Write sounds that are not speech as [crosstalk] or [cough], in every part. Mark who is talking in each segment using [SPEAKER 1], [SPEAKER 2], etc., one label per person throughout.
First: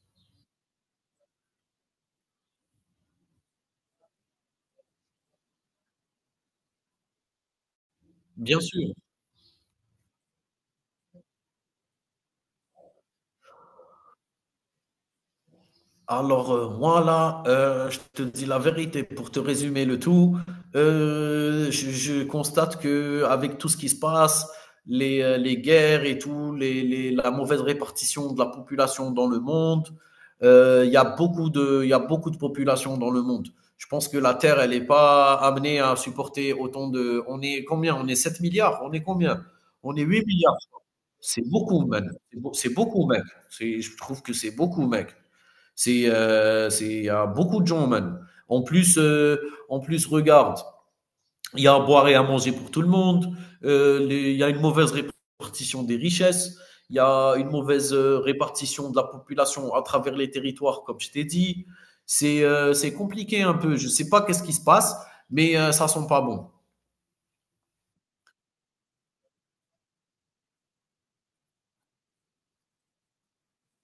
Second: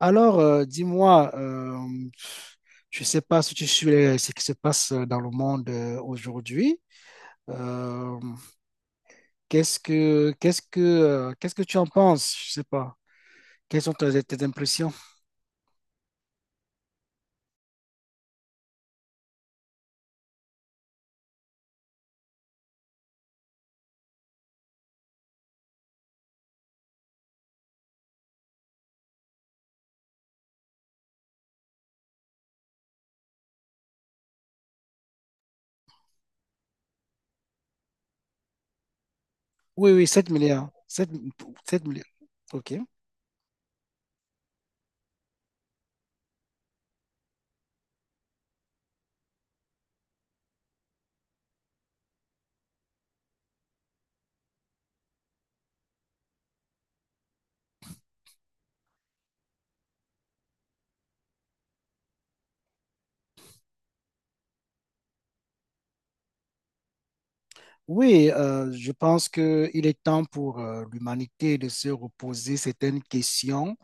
[SPEAKER 1] Alors, dis-moi, je ne sais pas si tu suis ce qui se passe dans le monde aujourd'hui. Euh,
[SPEAKER 2] Bien sûr.
[SPEAKER 1] Qu'est-ce que tu en penses? Je ne sais pas. Quelles sont tes impressions?
[SPEAKER 2] Alors, moi, là, je te dis la vérité pour te résumer le tout. Je constate que avec tout ce qui se passe, les guerres et tout, la mauvaise répartition de la population dans le monde, il y a beaucoup de, il y a beaucoup de population dans le monde. Je pense que la Terre, elle n'est pas amenée à supporter autant de. On est combien? On est 7 milliards? On est combien?
[SPEAKER 1] Oui,
[SPEAKER 2] On est
[SPEAKER 1] oui,
[SPEAKER 2] 8
[SPEAKER 1] 7
[SPEAKER 2] milliards.
[SPEAKER 1] milliards.
[SPEAKER 2] C'est
[SPEAKER 1] Sept
[SPEAKER 2] beaucoup, mec.
[SPEAKER 1] milliards.
[SPEAKER 2] C'est beau-
[SPEAKER 1] OK.
[SPEAKER 2] c'est beaucoup, mec. Je trouve que c'est beaucoup, mec. C'est il y a beaucoup de gens man. En plus regarde, il y a à boire et à manger pour tout le monde. Il y a une mauvaise répartition des richesses. Il y a une mauvaise répartition de la population à travers les territoires, comme je t'ai dit. C'est compliqué un peu. Je sais pas qu'est-ce qui se passe, mais ça sent pas bon.
[SPEAKER 1] Oui, je pense qu'il est temps pour l'humanité de se reposer certaines questions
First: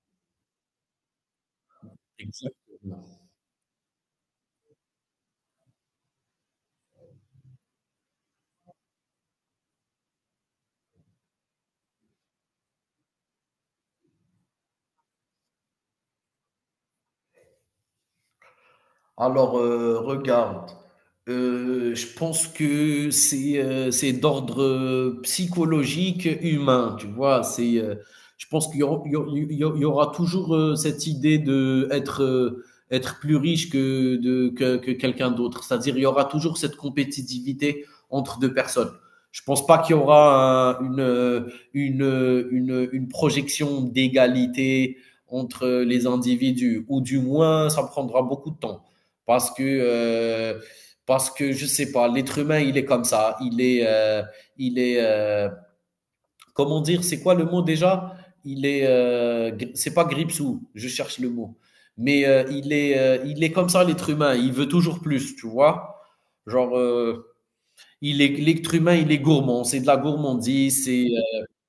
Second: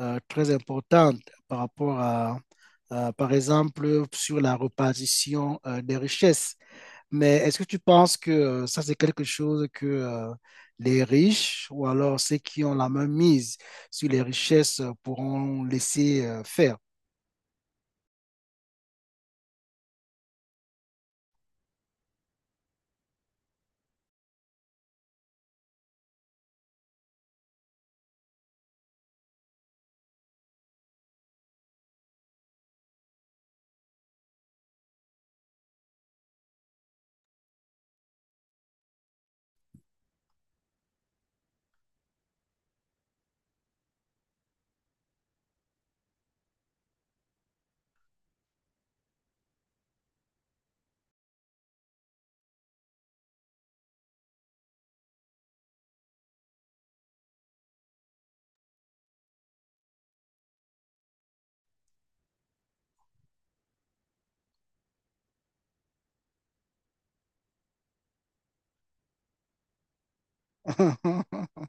[SPEAKER 1] très importante par rapport à,
[SPEAKER 2] Exactement.
[SPEAKER 1] par exemple, sur la répartition des richesses. Mais est-ce que tu penses que ça, c'est quelque chose que les riches ou alors ceux qui ont la main mise sur les richesses pourront laisser faire?
[SPEAKER 2] Alors, regarde, je pense que c'est d'ordre, psychologique, humain, tu vois? Je pense qu'il y aura il y au il y au il y aura toujours, cette idée d'être, être plus riche que de que quelqu'un d'autre. C'est-à-dire, il y aura toujours cette compétitivité entre 2 personnes. Je pense pas qu'il y aura un une projection d'égalité entre les individus ou du moins ça prendra beaucoup de temps. Parce que, euh, parce que je ne sais pas, l'être humain, il est comme ça. Il est, euh, Comment dire, c'est quoi le mot déjà? C'est pas gripsou, je cherche le mot. Mais il est comme ça, l'être humain. Il veut toujours plus, tu vois? Genre, l'être humain, il est gourmand. C'est de la gourmandise.
[SPEAKER 1] [laughs]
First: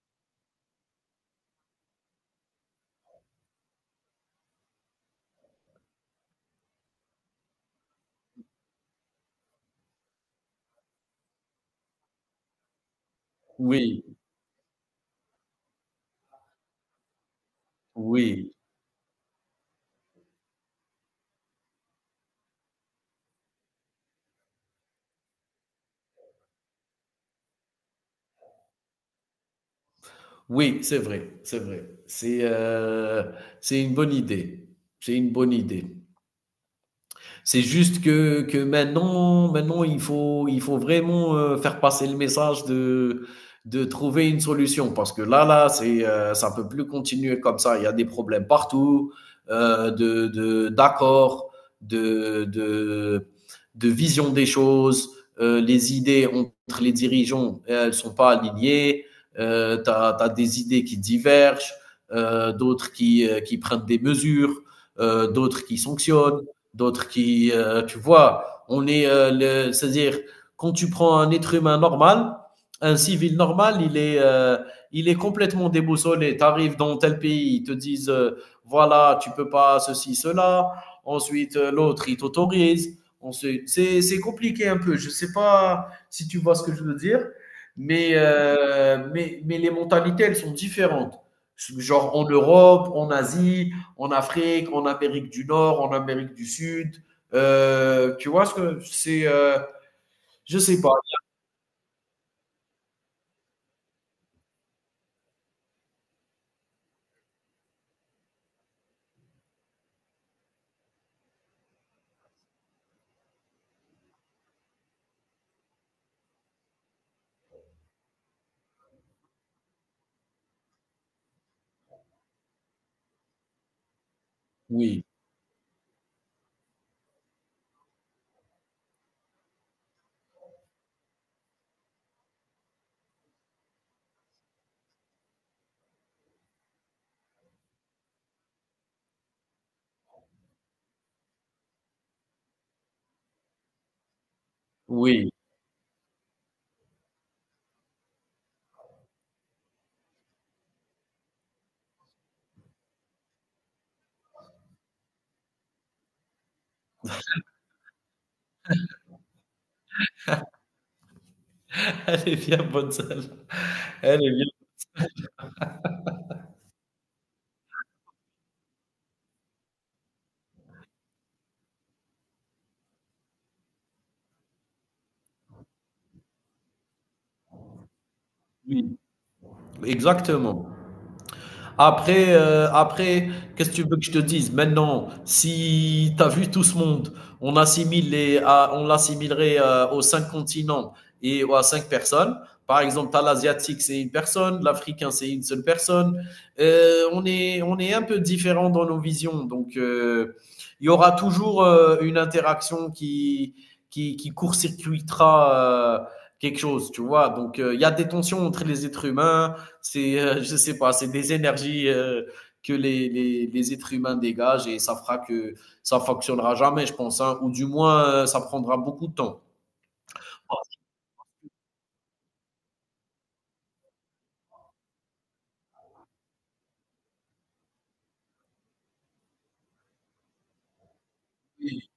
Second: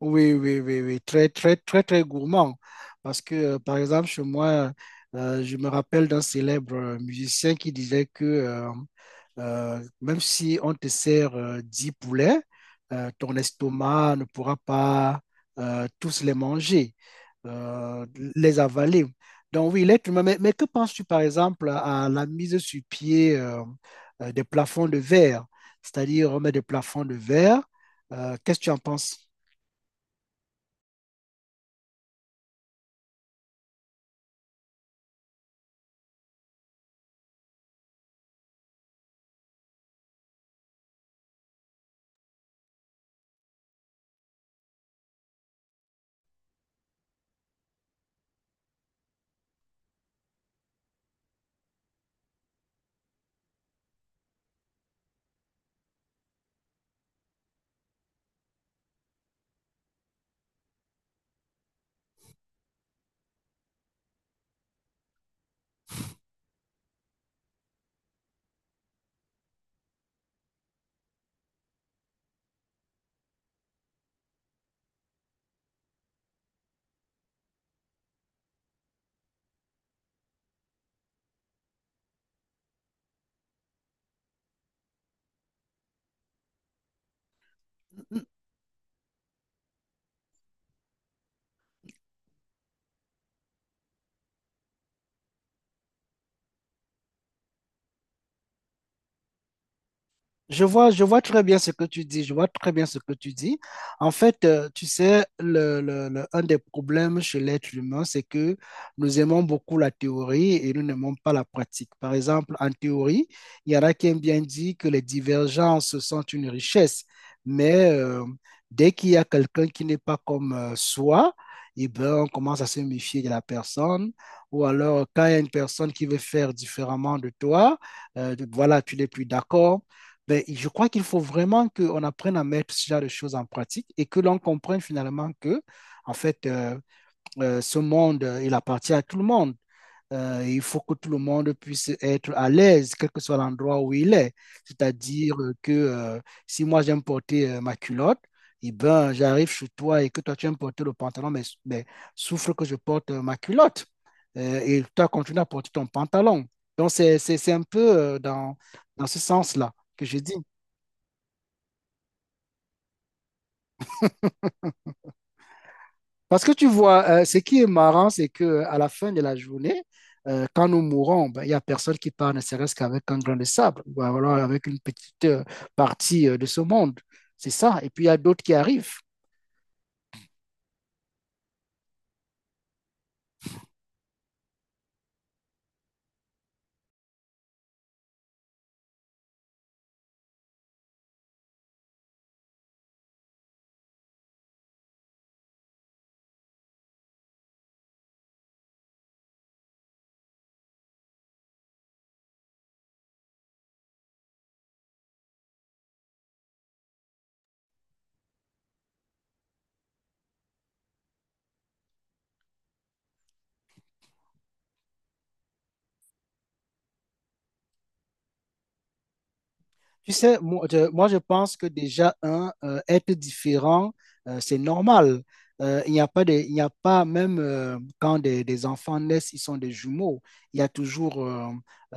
[SPEAKER 1] Oui, oui, oui, oui, très, très, très, très gourmand. Parce que, par exemple, chez moi, je me rappelle d'un célèbre musicien qui disait que même si on te sert 10 poulets, ton
[SPEAKER 2] Oui,
[SPEAKER 1] estomac ne pourra pas tous les manger, euh,
[SPEAKER 2] oui,
[SPEAKER 1] les avaler. Donc oui, l'être humain, mais que penses-tu par exemple à la mise sur pied des plafonds de verre? C'est-à-dire on met des plafonds de verre. Qu'est-ce que tu en penses?
[SPEAKER 2] oui, c'est vrai, c'est vrai. C'est une bonne idée. C'est une bonne idée. C'est juste que maintenant il faut vraiment faire passer le message de trouver une solution parce que là, là, ça ne peut plus continuer comme ça. Il y a des problèmes partout, d'accord, de, de, de vision des choses. Les idées entre les dirigeants, elles ne sont pas alignées. Tu as, des idées qui divergent, d'autres qui prennent des mesures, d'autres qui sanctionnent d'autres tu vois, on est, c'est-à-dire, quand tu prends un être humain normal, un civil normal, il est complètement déboussolé. Tu arrives dans tel pays, ils te disent, voilà, tu peux pas ceci, cela. Ensuite, l'autre, il t'autorise. Ensuite, c'est compliqué un peu. Je sais pas si tu vois ce que je veux dire, mais les mentalités, elles sont différentes. Genre en Europe, en Asie, en Afrique, en Amérique du Nord, en Amérique du Sud. Tu vois ce que c'est je sais pas.
[SPEAKER 1] Je vois très bien ce que tu dis, je vois très bien ce que tu dis. En fait, tu sais, un des problèmes chez l'être humain, c'est que nous aimons beaucoup la théorie et nous n'aimons pas la pratique. Par exemple, en théorie, il y en a qui aiment bien dire que les divergences sont une richesse, mais dès qu'il y a quelqu'un qui n'est pas comme soi, eh ben, on commence à se méfier de la personne. Ou
[SPEAKER 2] Oui,
[SPEAKER 1] alors, quand il y a une personne qui veut faire différemment de toi, voilà, tu n'es plus d'accord. Ben, je crois qu'il faut vraiment qu'on apprenne à mettre ce genre de choses en pratique et que l'on comprenne finalement que, en fait, ce monde, il appartient à tout le monde. Il faut que tout le monde puisse être à l'aise, quel que soit l'endroit où il est.
[SPEAKER 2] oui.
[SPEAKER 1] C'est-à-dire que si moi j'aime porter ma culotte, eh ben, j'arrive chez toi et que toi tu aimes porter le pantalon, mais souffre que je porte ma culotte. Et toi continue à porter ton pantalon. Donc c'est un peu dans ce sens-là que je dis.
[SPEAKER 2] [laughs] Elle est bien bonne celle. Elle est bien.
[SPEAKER 1] Parce que tu vois, ce qui est marrant, c'est que à la fin de la journée, quand nous mourons, ben, il n'y a personne qui part, ne serait-ce qu'avec un grain de sable, ou alors avec une petite partie de ce monde. C'est ça. Et puis, il y a d'autres qui arrivent.
[SPEAKER 2] Oui, exactement. Après, qu'est-ce que tu veux que je te dise? Maintenant, si tu as vu tout ce monde, on assimile les, à- on l'assimilerait aux cinq continents et à cinq personnes. Par exemple, t'as l'asiatique, c'est une personne, l'africain, c'est une seule personne. On est un peu différent dans nos visions, donc il y aura toujours une interaction qui court-circuitera quelque chose, tu vois. Donc, il y a des tensions entre les êtres humains. Je sais pas, c'est des énergies que les êtres humains dégagent et ça fera que ça fonctionnera jamais, je pense, hein, ou du moins ça prendra beaucoup de temps.
[SPEAKER 1] Tu sais, je pense que déjà, un, être différent, c'est normal. Il n'y a pas de, il n'y a pas, même quand des enfants naissent, ils sont des jumeaux. Il y a toujours euh,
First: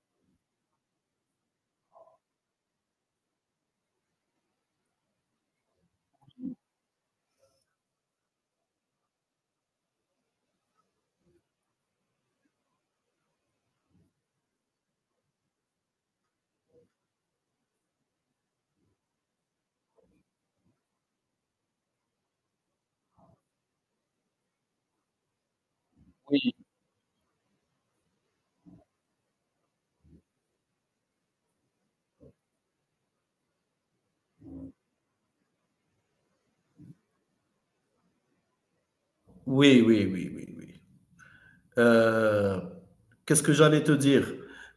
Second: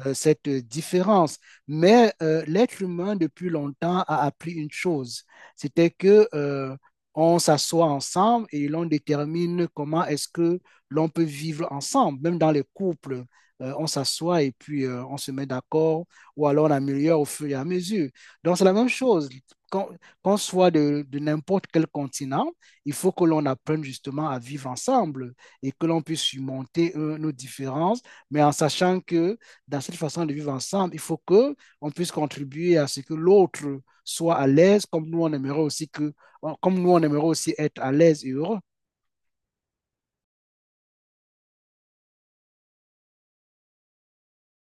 [SPEAKER 1] euh, cette différence. Mais l'être humain, depuis longtemps, a appris une chose. C'était que on s'assoit ensemble et l'on détermine comment est-ce que l'on peut vivre ensemble, même dans les couples. On s'assoit et puis on se met d'accord ou alors on améliore au fur et à mesure. Donc, c'est la même chose. Qu'on qu'on soit de n'importe quel continent, il faut que l'on apprenne justement à vivre ensemble et que l'on puisse
[SPEAKER 2] Oui,
[SPEAKER 1] surmonter nos différences, mais en sachant que dans cette façon de vivre ensemble, il faut que on puisse contribuer à ce que l'autre soit à l'aise, comme nous on aimerait aussi être à l'aise et heureux.
[SPEAKER 2] oui, oui, oui, oui, oui. Oui. Euh, Qu'est-ce que j'allais te dire?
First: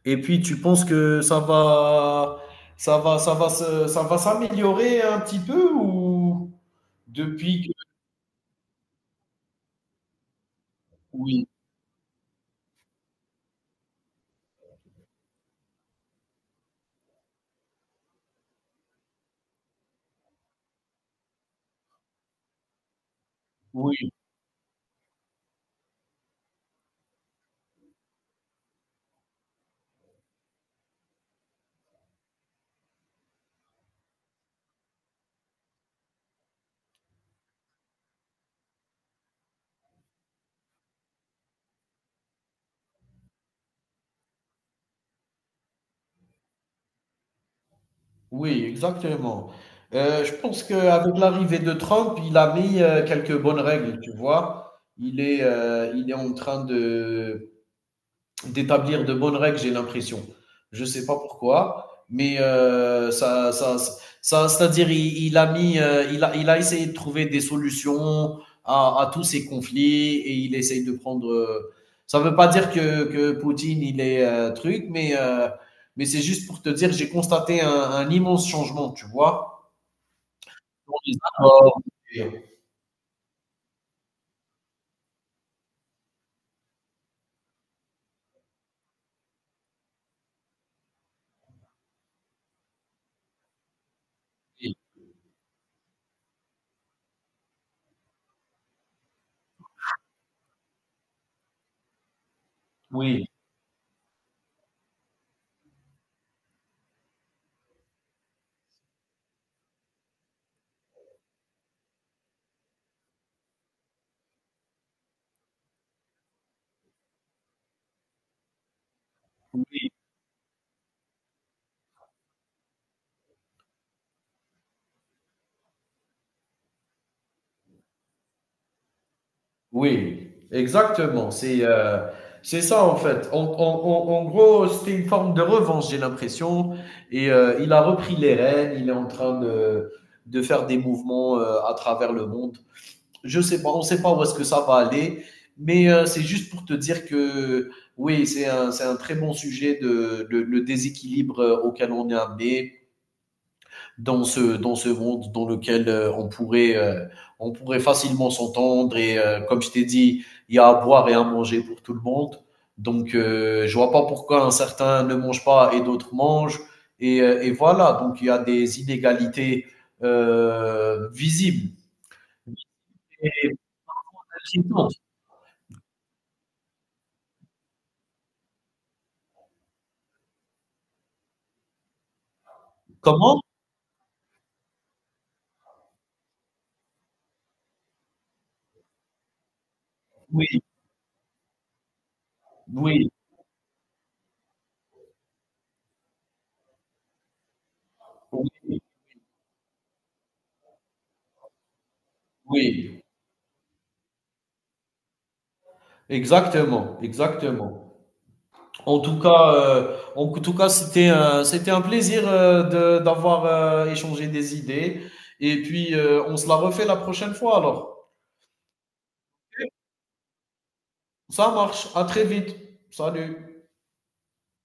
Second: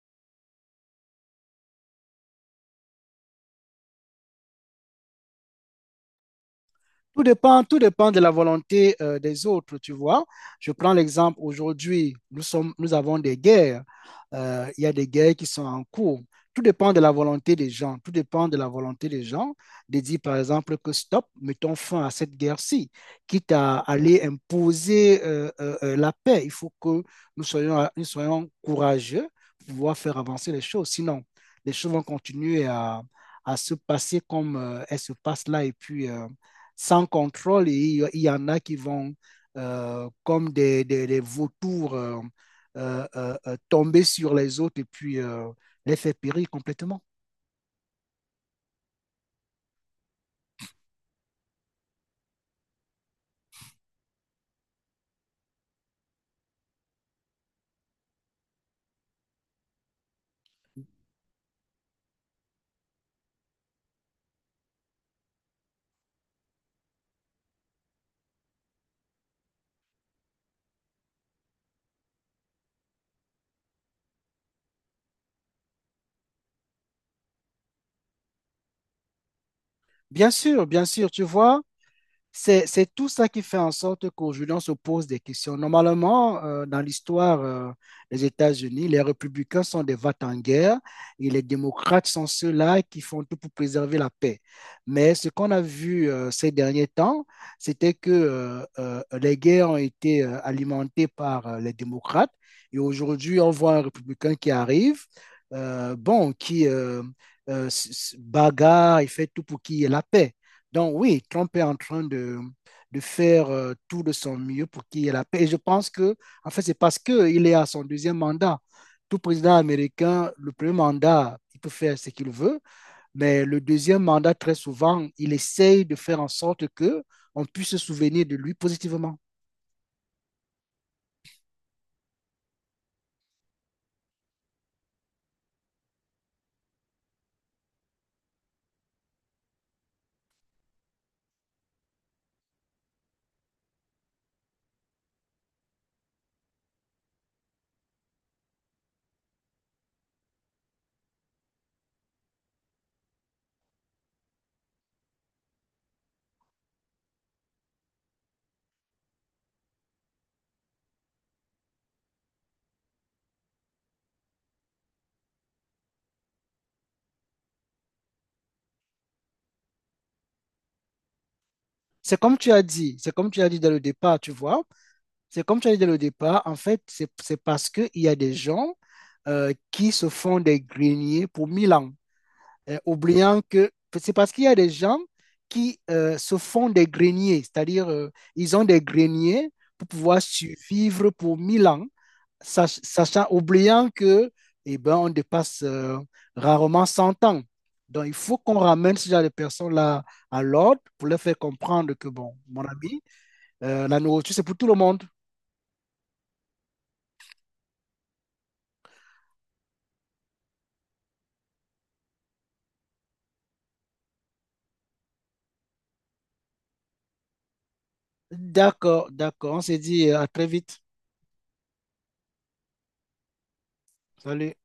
[SPEAKER 2] Et puis, tu penses que ça va s'améliorer un petit peu ou depuis que...
[SPEAKER 1] Tout dépend de la volonté des autres, tu vois. Je prends l'exemple
[SPEAKER 2] Oui,
[SPEAKER 1] aujourd'hui, nous avons des guerres. Il y a des guerres qui sont en cours. Tout dépend de la volonté des gens. Tout dépend de la volonté des gens de dire, par exemple, que stop, mettons fin à cette guerre-ci, quitte à
[SPEAKER 2] oui.
[SPEAKER 1] aller imposer la paix. Il faut que nous soyons courageux pour pouvoir faire avancer les choses. Sinon, les choses vont continuer à se passer comme elles se passent là et puis sans contrôle et y en a qui vont comme des vautours tomber sur les autres et puis les faire périr complètement.
[SPEAKER 2] Oui, exactement. Je pense qu'avec l'arrivée de Trump, il a mis quelques bonnes règles, tu vois. Il est en train d'établir de bonnes règles, j'ai l'impression. Je sais pas pourquoi, mais c'est-à-dire il a mis, il a essayé de trouver des solutions à tous ces conflits et il essaye de prendre. Ça veut pas dire que Poutine il est truc, mais c'est juste pour te dire, j'ai constaté un immense changement, tu vois.
[SPEAKER 1] Bien
[SPEAKER 2] Dans
[SPEAKER 1] sûr,
[SPEAKER 2] les
[SPEAKER 1] tu vois.
[SPEAKER 2] accords. Et-
[SPEAKER 1] C'est tout ça qui fait en sorte qu'aujourd'hui, on se pose des questions. Normalement, dans l'histoire des États-Unis, les républicains sont des vats en guerre et les démocrates sont ceux-là qui font tout pour préserver la paix.
[SPEAKER 2] et-
[SPEAKER 1] Mais ce qu'on a vu ces derniers temps, c'était que les guerres ont été alimentées par les démocrates et
[SPEAKER 2] oui.
[SPEAKER 1] aujourd'hui, on voit un républicain qui arrive, bon, qui bagarre, il fait tout pour qu'il y ait la paix. Donc oui, Trump est en train de faire tout de son mieux pour qu'il y ait la paix. Et je pense que, en fait, c'est parce qu'il est à son deuxième mandat. Tout président
[SPEAKER 2] Oui.
[SPEAKER 1] américain, le premier mandat, il peut faire ce qu'il veut, mais le deuxième mandat, très souvent, il essaye de faire en sorte que on puisse se souvenir de lui positivement.
[SPEAKER 2] Oui, exactement. C'est ça en fait. En gros, c'était une forme de revanche, j'ai l'impression. Et il a repris les rênes. Il est en train de faire des mouvements à travers le monde. Je sais pas, on sait pas où est-ce que ça va aller, mais c'est juste pour te dire que oui, c'est un très bon sujet le déséquilibre auquel on est amené dans ce monde dans lequel on pourrait facilement s'entendre et comme je t'ai dit, il y a à boire et à manger pour tout le monde. Donc je vois pas pourquoi un certain ne mange pas et d'autres mangent et voilà, donc il y a des inégalités visibles
[SPEAKER 1] C'est comme tu as dit, c'est comme
[SPEAKER 2] et
[SPEAKER 1] tu as dit dès le départ, tu vois.
[SPEAKER 2] pertinentes.
[SPEAKER 1] C'est comme tu as dit dès le départ, en fait, c'est parce qu'il y a des gens qui se font des greniers pour 1 000 ans.
[SPEAKER 2] Comment?
[SPEAKER 1] Oubliant que c'est parce qu'il y a des gens qui se font des greniers, c'est-à-dire ils ont des greniers pour pouvoir
[SPEAKER 2] Oui,
[SPEAKER 1] survivre pour 1 000 ans,
[SPEAKER 2] oui,
[SPEAKER 1] sachant, oubliant que eh ben, on dépasse rarement 100 ans. Donc il faut
[SPEAKER 2] oui,
[SPEAKER 1] qu'on ramène ce genre de personnes-là à l'ordre pour leur faire comprendre que, bon, mon
[SPEAKER 2] oui.
[SPEAKER 1] ami, la nourriture, c'est pour tout le monde.
[SPEAKER 2] Exactement, exactement. En tout cas, c'était un plaisir d'avoir échangé des idées. Et puis, on se la refait la prochaine fois alors.
[SPEAKER 1] D'accord, d'accord, on s'est dit à très vite.
[SPEAKER 2] Ça marche. À très vite. Salut.
[SPEAKER 1] Salut.